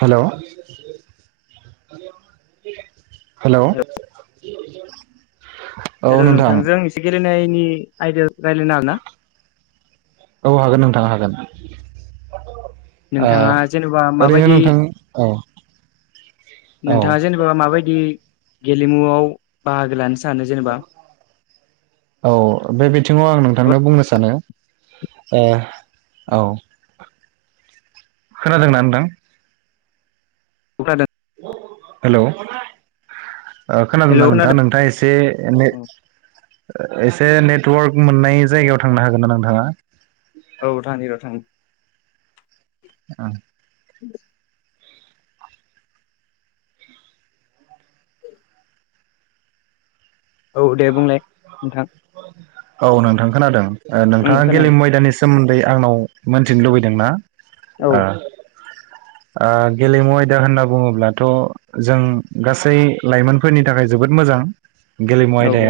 Hello hello hello hello नोंथां नोंथांजों एसे गेलेनाय नि आयदायाव रायज्लायनो हागोन ना औ हागोन नोंथां हागोन। ओ नोंथाङा जेनेबा ओरैनो माबायदि नोंथां औ औ नोंथाङा जेनेबा माबायदि गेलेमुआव बाहागो लानोस औ बे बिथिङाव आं नों थांनो बुंनो सानो ओ औ खोनादों ना नोथां? [inaudible] हेलौ ओ हेल' खोनादोंना नोंथां खोनादों नोंथाङा एसे ने औ ओ एसे नेटवार्क मोननाय जायगायाव थांनो हागोन ना नोंथाङा? औ थानि र' थांनि ओं [inaudible] औ दे बुंलाय नोंथां औ नोंथां खोनादों ओ ओं नोंथाङा खोनादों गेलेमु आयदानिस सोमोन्दै आंनाव मोनथिनो लुगैदोंना? औ ओ ओ गेलेमु आयदा होनना बुङोब्लाथ' जों गासै लाइमोनफोरनि थाखाय जोबोद मोजां गेले औ औ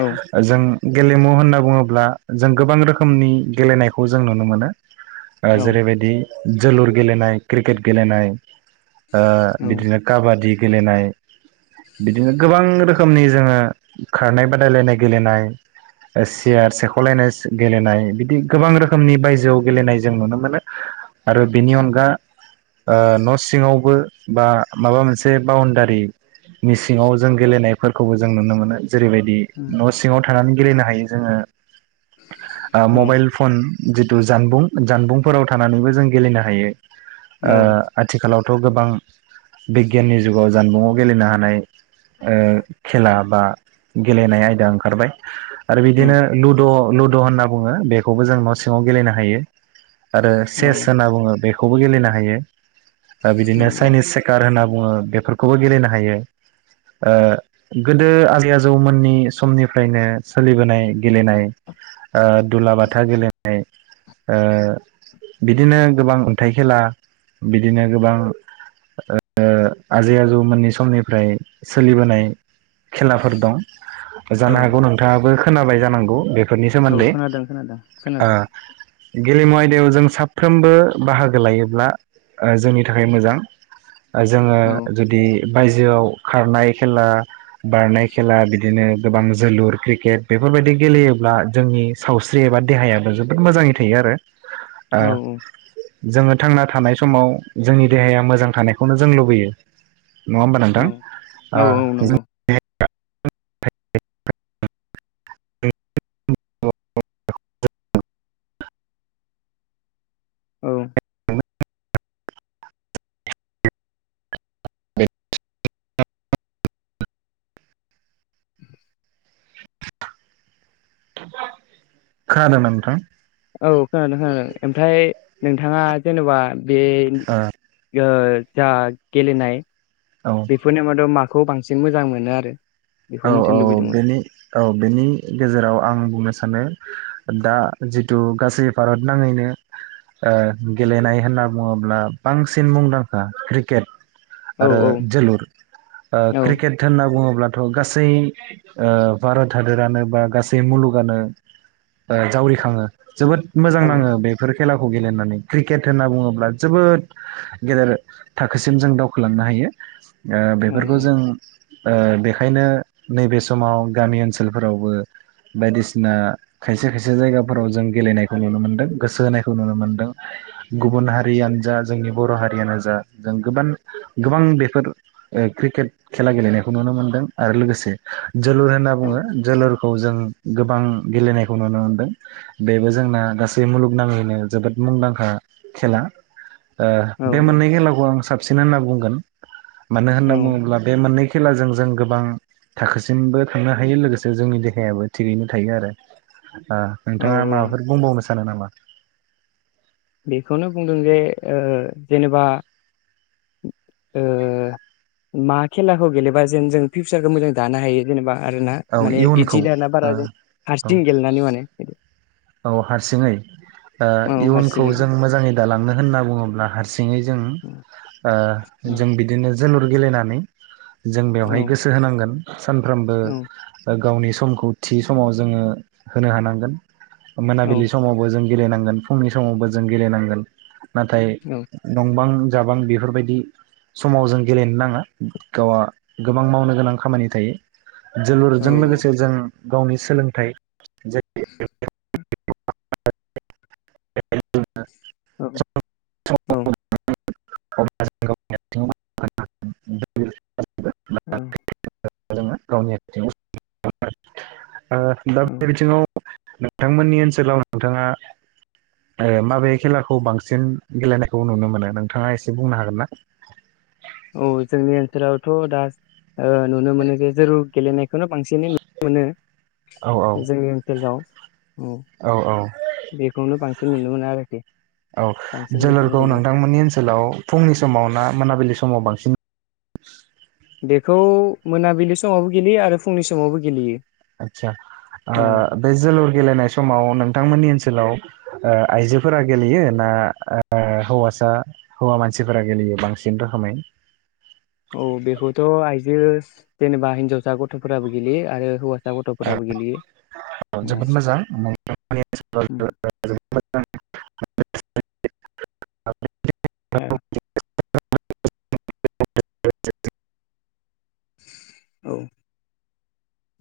औ जों गेलेमु होनना बुङोब्ला जों गोबां रोखोमनि गेलेनायखौ जों नुनो मोनो। ओ औ जेरैबायदि जोलुर गेलेनाय क्रिकेट गेलेनाय ओ बिदिनो काबादि गेलेनाय बिदिनो गोबां रोखोम खोमनि जोङो खारनाय बादायलायनाय गेलेनाय सियार सेख'लायनाय गेलेनाय बिदि गोबां रोखोमनि बायजोआव गेलेनाय जों नुनो मोनो आरो बेनि अनगा न' सिङावबो बा माबा मोनसे बाउण्डारिनि सिङाव जों गेलेनायफोरखौबो जों नुनो मोनो जेरैबायदि न' सिङाव थ थानानै गेलेनो हायो जोङो ओ मबाइल फन जिथु जानबुं जानबुंफोराव थानानैबो जों गेलेनो हायो ओ आथिखालाव थ' गोबां बिगियाननि जुगाव जानबुंआव गेलेनो हानाय ओ खेला बा गेलेनाय आयदा ओंखारबाय आरो बिदिनो लुदु लुदु' होनना बुङो बेखौबो जों न' सिङाव गेलेनो हायो आरो सेस होनना बुङो बेखौ खौबो गेलेनो हायो दा बिदिनो औ चाइनिस सेकार होनना बुङो बेफोरखौबो गेलेनो हायो ओ गोदो आजै आजौ आजौमोननि समनिफ्रायनो सोलिबोनाय गेलेनाय ओ दुलाबाथा गेलेनाय ओ बिदिनो गोबां अन्थाइ खेला बिदिनो गोबां ओ आजै आजौमोननि समनिफ्राय सोलिबोनाय खेल फोर दं औ जानो हागौ नोंथाङाबो खोनाबाय जानांगौ बे फोरनि औ सोमोन्दै खोनादों खोनादों ओ खोनादों गेलेमु आयदायाव जों साफ्रोमबो बाहागो लायोब्ला‌ ओ जोंनि थाखाय मोजां ओ जोङो औ जुदि बायजोआव खारनाय खेला बारनाय खेला बिदिनो गोबां जोलुर क्रिकेट बेफोरबायदि गेलेयोब्ला जोंनि सावस्रि एबा देहायाबो जोबोद मोजाङै थायो आरो ओ औ औ जोङो थांना थानाय समाव जोंनि देहाया मोजां थानायखौनो जों लुबैयो नङा होमबा औ नोंथां औ ओ औ जों नंगौ [unintelligible] औ खोनादों नोंथां औ खोनादों खोनादों ओमफ्राय नोंथाङा जेन'बा बे ओ जा गेलेनाय ओ बेफोरनि मादाव माख खौ बांसिन मोजां मोनो आरो बेखौ औ औ मिथिनो लुबैदोंमोन बेनि औ बेनि गेजेराव आं बुंनो सानो दा जिथु गासै भारत नाङैनो ओ गेलेनाय होनना बुङोब्ला बांसिन मुंदांखा क्रिकेट। औ आरो औ जोलुर ओ औ क्रिकेट होनना बुङोब्ला थ' गासै ओ भारत हादोरानो बा गासै मुलुगानो ओ जावरिखाङो। जोबोद मोजां औ नाङो बेफोर खेलाखौ गेलेनानै क्रिकेट होनना बुङोब्ला जोबोद गेदेर थाखोसिम जों दावखोलांनो हायो ओ बेफोरखौ जों ओ बे खायनो नैबे समाव गामि ओनसोलफोरावबो बायदिसिना खायसे खायसे जायगाफोराव जों गेलेनायखौ नुनो मोनदों गोसो होनायखौ नुनो मोनदों गुबुन हारियानो जा जोंनि बर' हारियानो जा जों गोबान गोबां बेफोर ओ क्रिकेट खेला गेलेनायखौ नुनो मोनदों। आरो लोगोसे जोलुर होनना औ बुङो जोलुरखौ जों गोबां गेलेनायखौ नुनो मोनदों बेबो जोंना गासै मुलुगनाङैनो जोबोद मुंदांखा खेला। ओ औ बे मोननै खेलाखौ आं साबसिन होनना बुं बुंगोन मानो औ होननानै बुङोब्ला बे मोननै खेलाजों जों गोबां थाखोसिमबो थांनो हायो लोगोसे जोंनि देहायाबो थिगैनो थायो आरो। आ औ नोंथाङा औ माबाफोर बुंबावनो सान सानो नामा? बेखौनो बुंदों जे ओ जेनेबा ओ मा खेलाखौ गेलेबा जेन जों फिउसारखौ मोजां दानो हायो जेनेबा आरोना औ माने इदि इयुनखौ दाना ओ बारा जों औ हारसिं गेलेनानै माने बिदि औ हारसिङै ओ औ इयुनखौ हारसिङै खौ जों मोजाङै दालांनो होनना बुङोब्ला हारसिङै जों [inaudible] ओ जों बिदिनो जोलुर गेलेनानै जों औ बेवहाय गोसो होनांगोन सानफ्रोमबो। औ गावनि समखौ थि समाव जोङो होनो हानांगोन औ मोनाबिलि समावबो जों गेलेनांगोन फुंनि समावबो जों गेलेनांगोन। नाथाय औ नंबां जाबां बेफोरबायदि समाव जों गेलेनो नाङा गावआ गोबां मावनो गोनां खामानि थायो। जोलुरजों लोगोसे जों गावनि सोलोंथाइ [unintelligible] [unintelligible] औ औ [unintelligible] ओं [unintelligible] ओ [unintelligible] औ बे बिथिङाव नोंथांमोननि ओनसोलाव नोंथाङा ओ माबे खेलाखौ बांसिन गेलेनायखौ नुनो मोनो नों नोंथाङा एसे बुंनो हागोन ना? औ जोंनि ओनसोलावथ दा ओ नुनो मोनो जे जोलुर गेलेनाय बेखौनो बांसिनै नुनो मोनो औ औ जोंनि ओनसोलाव औ बेखौनो बांसिन थ' नुनो मोनना आरो औ जोलुरखौ नोंथांमोननि ओनसोलाव फुंनि समाव ना मोनाबिलि समाव बांसिन [unintelligible] बेखौ मोनाबिलि समावबो गेलेयो आरो फुंनि समावबो गेलेयो आदसा ओ उम बे जोलुर गेलेनाय समाव नोंथांमोननि ओनस सोलाव ओ आइजोफोरा गेलेयो ना ओ हौवासा हौवा मानसिफोरा गेलेयो बांसिन रोखोमै? औ बेखौथ' आइजो जेनेबा हिनजावसा गथ'फोराबो गेलेयो आरो हौवा औ औ जोबोद मोजां [unintelligible] [unintelligible] औ [unintelligible]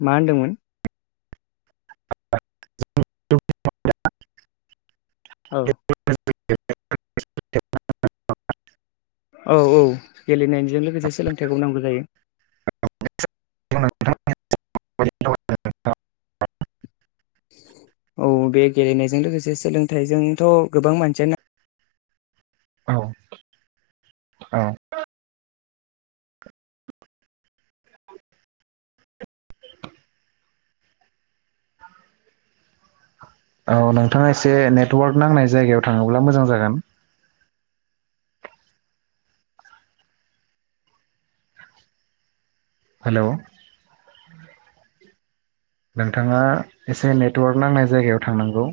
मा होनदोंमोन? [unintelligible] औ [unintelligible] औ औ गेलेनायजों लोगोसे सोलोंथाइखौ नांगौ जायो। [inaudible] [unintelligible] औ बे गेलेनायजों लोगोसे सोलोंथाइजोंथ' गोबां मानसियानो औ औ औ नोंथाङा एसे नेटवार्क नांनाय जायगायाव थाङोब्ला मोजां जागोन। हेलौ नोंथाङा एसे नेटवारक नांनाय जायगायाव थांनांगौ